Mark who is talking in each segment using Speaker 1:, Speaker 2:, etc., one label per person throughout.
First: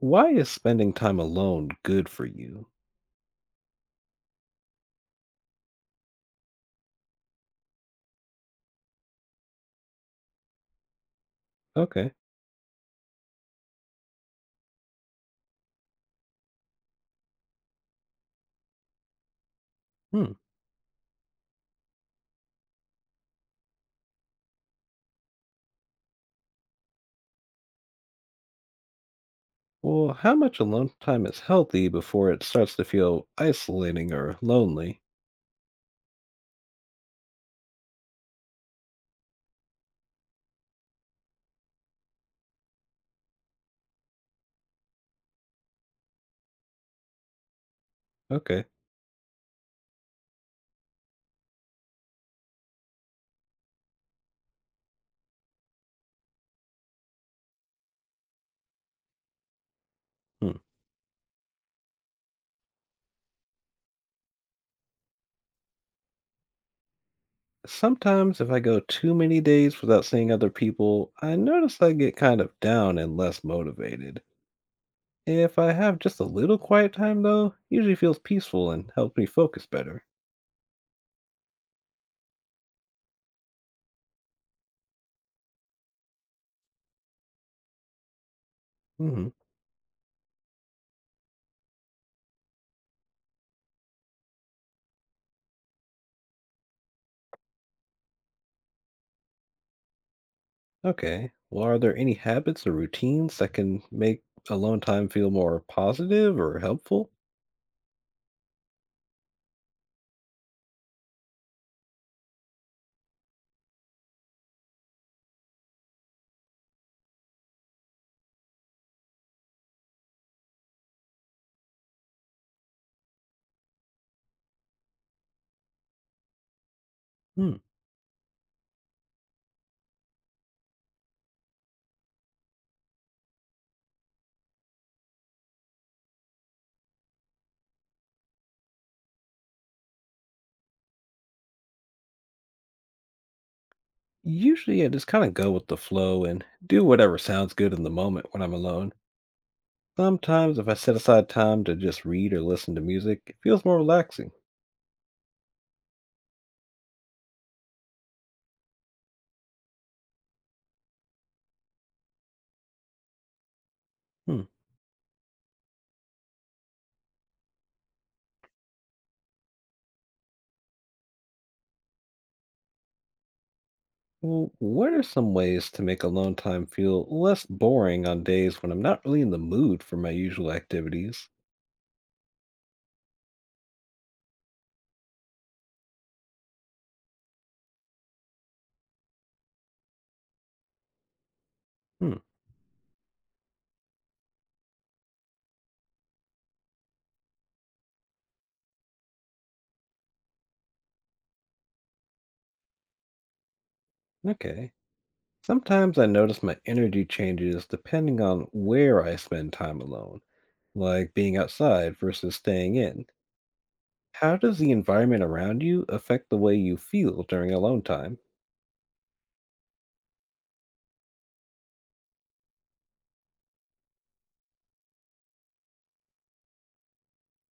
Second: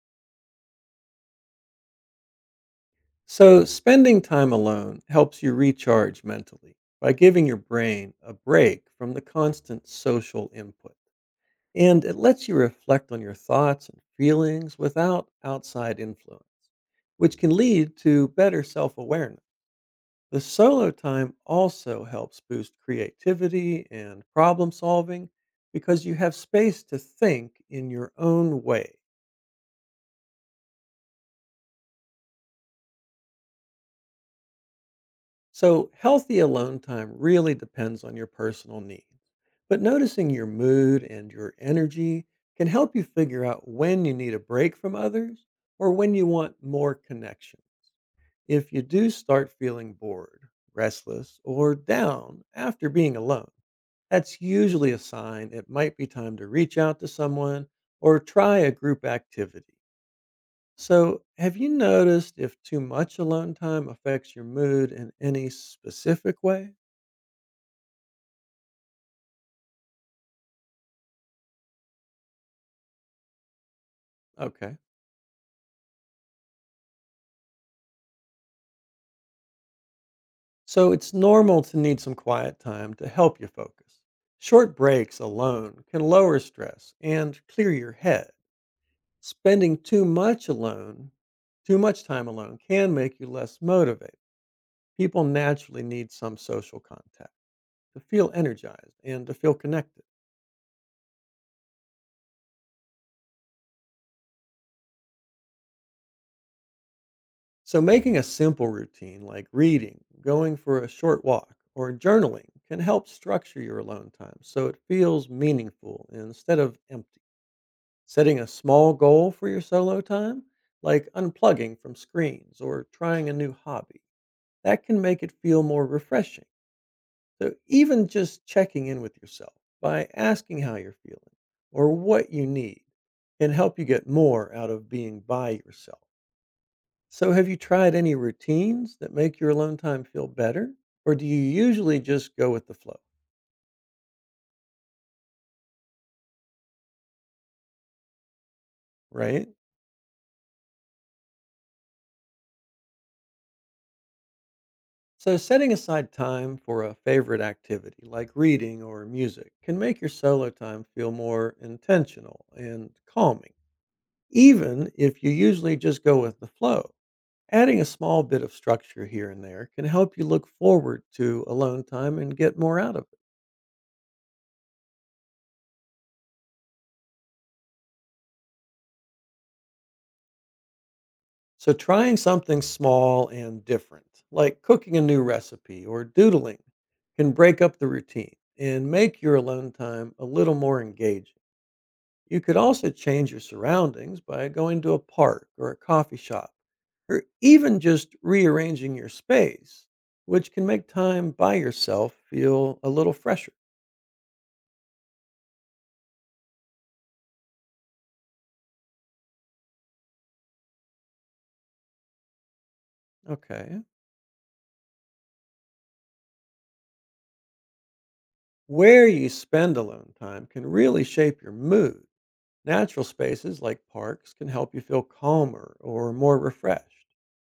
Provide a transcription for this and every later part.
Speaker 1: Why is spending time alone good for you?
Speaker 2: So, spending time alone helps you recharge mentally by giving your brain a break from the constant social input. And
Speaker 1: Okay.
Speaker 2: it lets you reflect on your thoughts and feelings without outside influence, which can lead to better self awareness.
Speaker 1: Hmm.
Speaker 2: The solo time also helps boost creativity and problem solving because you have space to think in your own way.
Speaker 1: Well, how much alone time is healthy before it starts to feel isolating or lonely?
Speaker 2: So, healthy alone time really depends on your personal needs. But noticing your mood and your energy can help you figure out when you need a break from others or when you want more connection.
Speaker 1: Okay.
Speaker 2: If you do start feeling bored, restless, or down after being alone, that's usually a sign it might be time to reach out to someone or try a group activity.
Speaker 1: Hmm.
Speaker 2: So, have you noticed if too much alone time affects your mood in any specific way?
Speaker 1: Sometimes if I go too many days without seeing other people, I notice I get kind of down and less motivated.
Speaker 2: Okay.
Speaker 1: If I have just a little quiet time though, usually feels peaceful and helps me focus better.
Speaker 2: So it's normal to need some quiet time to help you focus. Short breaks alone can lower stress and clear your head.
Speaker 1: Hmm.
Speaker 2: Spending too much alone, Too much time alone can make you less motivated. People naturally need some social contact to feel energized and to feel connected.
Speaker 1: Okay. Well, are there any habits or routines that can make alone time feel more positive or helpful?
Speaker 2: So making a simple routine like reading, going for a short walk, or journaling can help structure your alone time so it feels meaningful instead of empty. Setting a small goal for your solo time, like unplugging from screens or trying a new hobby, that can make it feel more refreshing. So,
Speaker 1: Hmm.
Speaker 2: even just checking in with yourself by asking how you're feeling or what you need can help you get more out of being by yourself. So, have you tried any routines that make your alone time feel better? Or do you usually just go with the flow,
Speaker 1: Usually, I just kind of go with the flow and do whatever sounds good in the moment when I'm alone.
Speaker 2: right?
Speaker 1: Sometimes, if I set aside time to just read or listen to music, it feels more relaxing.
Speaker 2: So, setting aside time for a favorite activity like reading or music can make your solo time feel more intentional and calming,
Speaker 1: Hmm.
Speaker 2: even if you usually just go with the flow. Adding a small bit of structure here and there can help you look forward to alone time and get more out of it.
Speaker 1: Well, what are some ways to make alone time feel less boring on days when I'm not really in the mood for my usual activities?
Speaker 2: So, trying something small and different, like cooking a new recipe or doodling, can break up the routine and make your alone time a little more engaging.
Speaker 1: Hmm.
Speaker 2: You could also change your surroundings by going to a park or a coffee shop, or even just rearranging your space, which can make time by yourself feel a little fresher.
Speaker 1: Okay. Sometimes I notice my energy changes depending on where I spend time alone, like being outside versus staying in.
Speaker 2: Okay.
Speaker 1: How does the environment around you affect the way you feel during alone time?
Speaker 2: Where you spend alone time can really shape your mood. Natural spaces like parks can help you feel calmer or more refreshed.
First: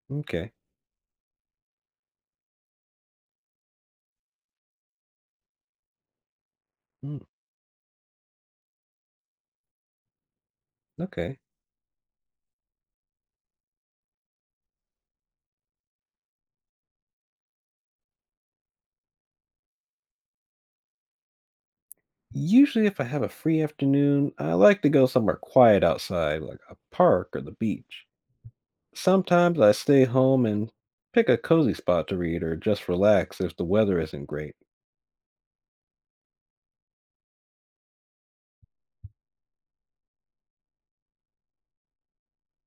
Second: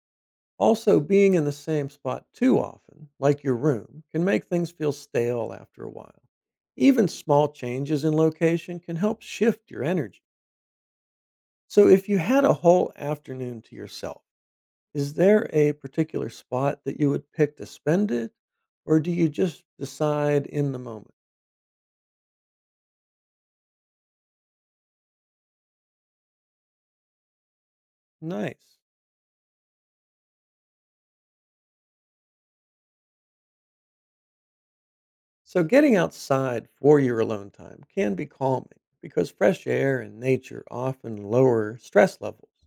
Speaker 1: Okay.
Speaker 2: Also, being in the same spot too often, like your room, can make things feel stale after a while. Even
Speaker 1: Mm,
Speaker 2: small changes in location can help shift your energy.
Speaker 1: okay.
Speaker 2: So, if you had a whole afternoon to yourself, is there a particular spot that you would pick to spend it? Or do you just decide in the moment?
Speaker 1: Usually, if I have a free afternoon, I like to go somewhere quiet outside, like a park or the beach.
Speaker 2: Nice.
Speaker 1: Sometimes I stay home and pick a cozy spot to read or just relax if the weather isn't great.
Speaker 2: So, getting outside for your alone time can be calming because fresh air and nature often lower stress levels.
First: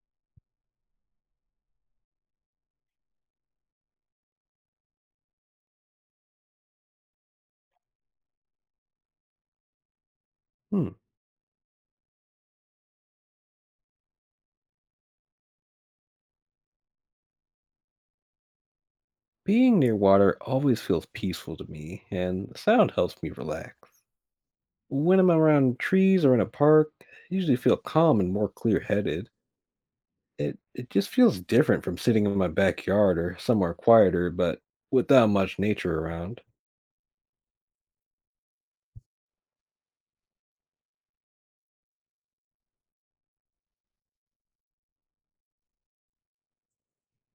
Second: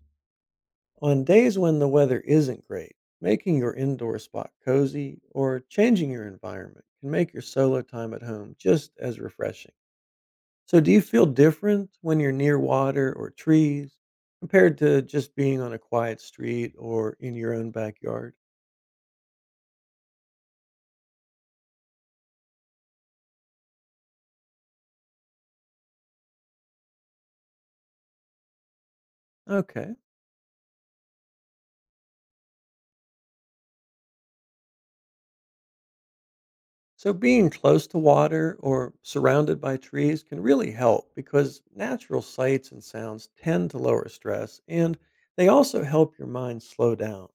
Speaker 2: On days when the weather isn't great, making your indoor spot cozy or changing your environment can make your solo time at home just as refreshing. So,
Speaker 1: Hmm.
Speaker 2: do you feel different when you're near water or trees compared to just being on a quiet street or in your own backyard?
Speaker 1: Being near water always feels peaceful to me, and the sound helps me relax. When I'm around trees or in a park, I usually feel calm and more clear headed.
Speaker 2: Okay.
Speaker 1: It just feels different from sitting in my backyard or somewhere quieter, but without much nature around.
Speaker 2: So, being close to water or surrounded by trees can really help because natural sights and sounds tend to lower stress and they also help your mind slow down.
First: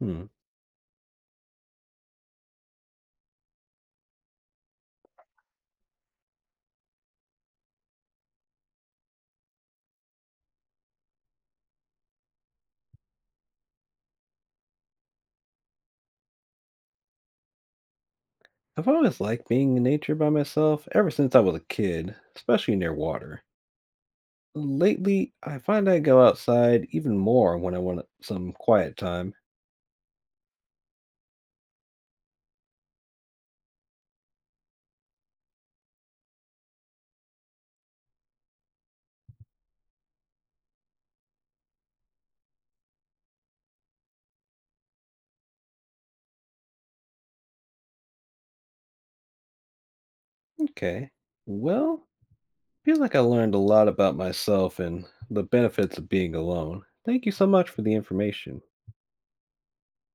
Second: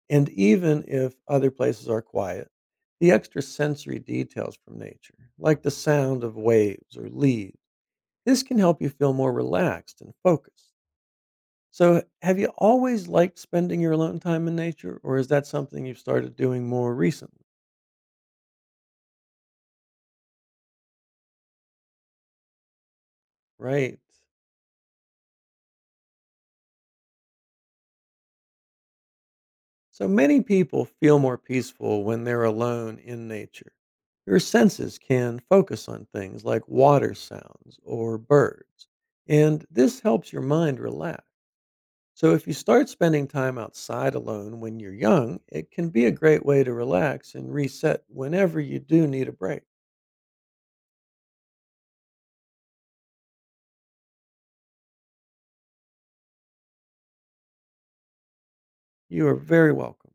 Speaker 1: Hmm.
Speaker 2: And even if other places are quiet, the extra sensory details from nature, like the sound of waves or leaves, this can help you feel more relaxed and focused. So, have you always liked spending your alone time in nature, or is that something you've started doing more recently?
Speaker 1: I've always liked being in nature by myself ever since I was a kid, especially near water.
Speaker 2: Right.
Speaker 1: Lately, I find I go outside even more when I want some quiet time.
Speaker 2: So, many people feel more peaceful when they're alone in nature. Your senses can focus on things like water sounds or birds, and this helps your mind relax. So, if you start spending time outside alone when you're young, it can be a great way to relax and reset whenever you do need a break.
Speaker 1: Okay. Well, I feel like I learned a lot about myself and the benefits of being alone. Thank you so much for the information.
Speaker 2: You are very welcome.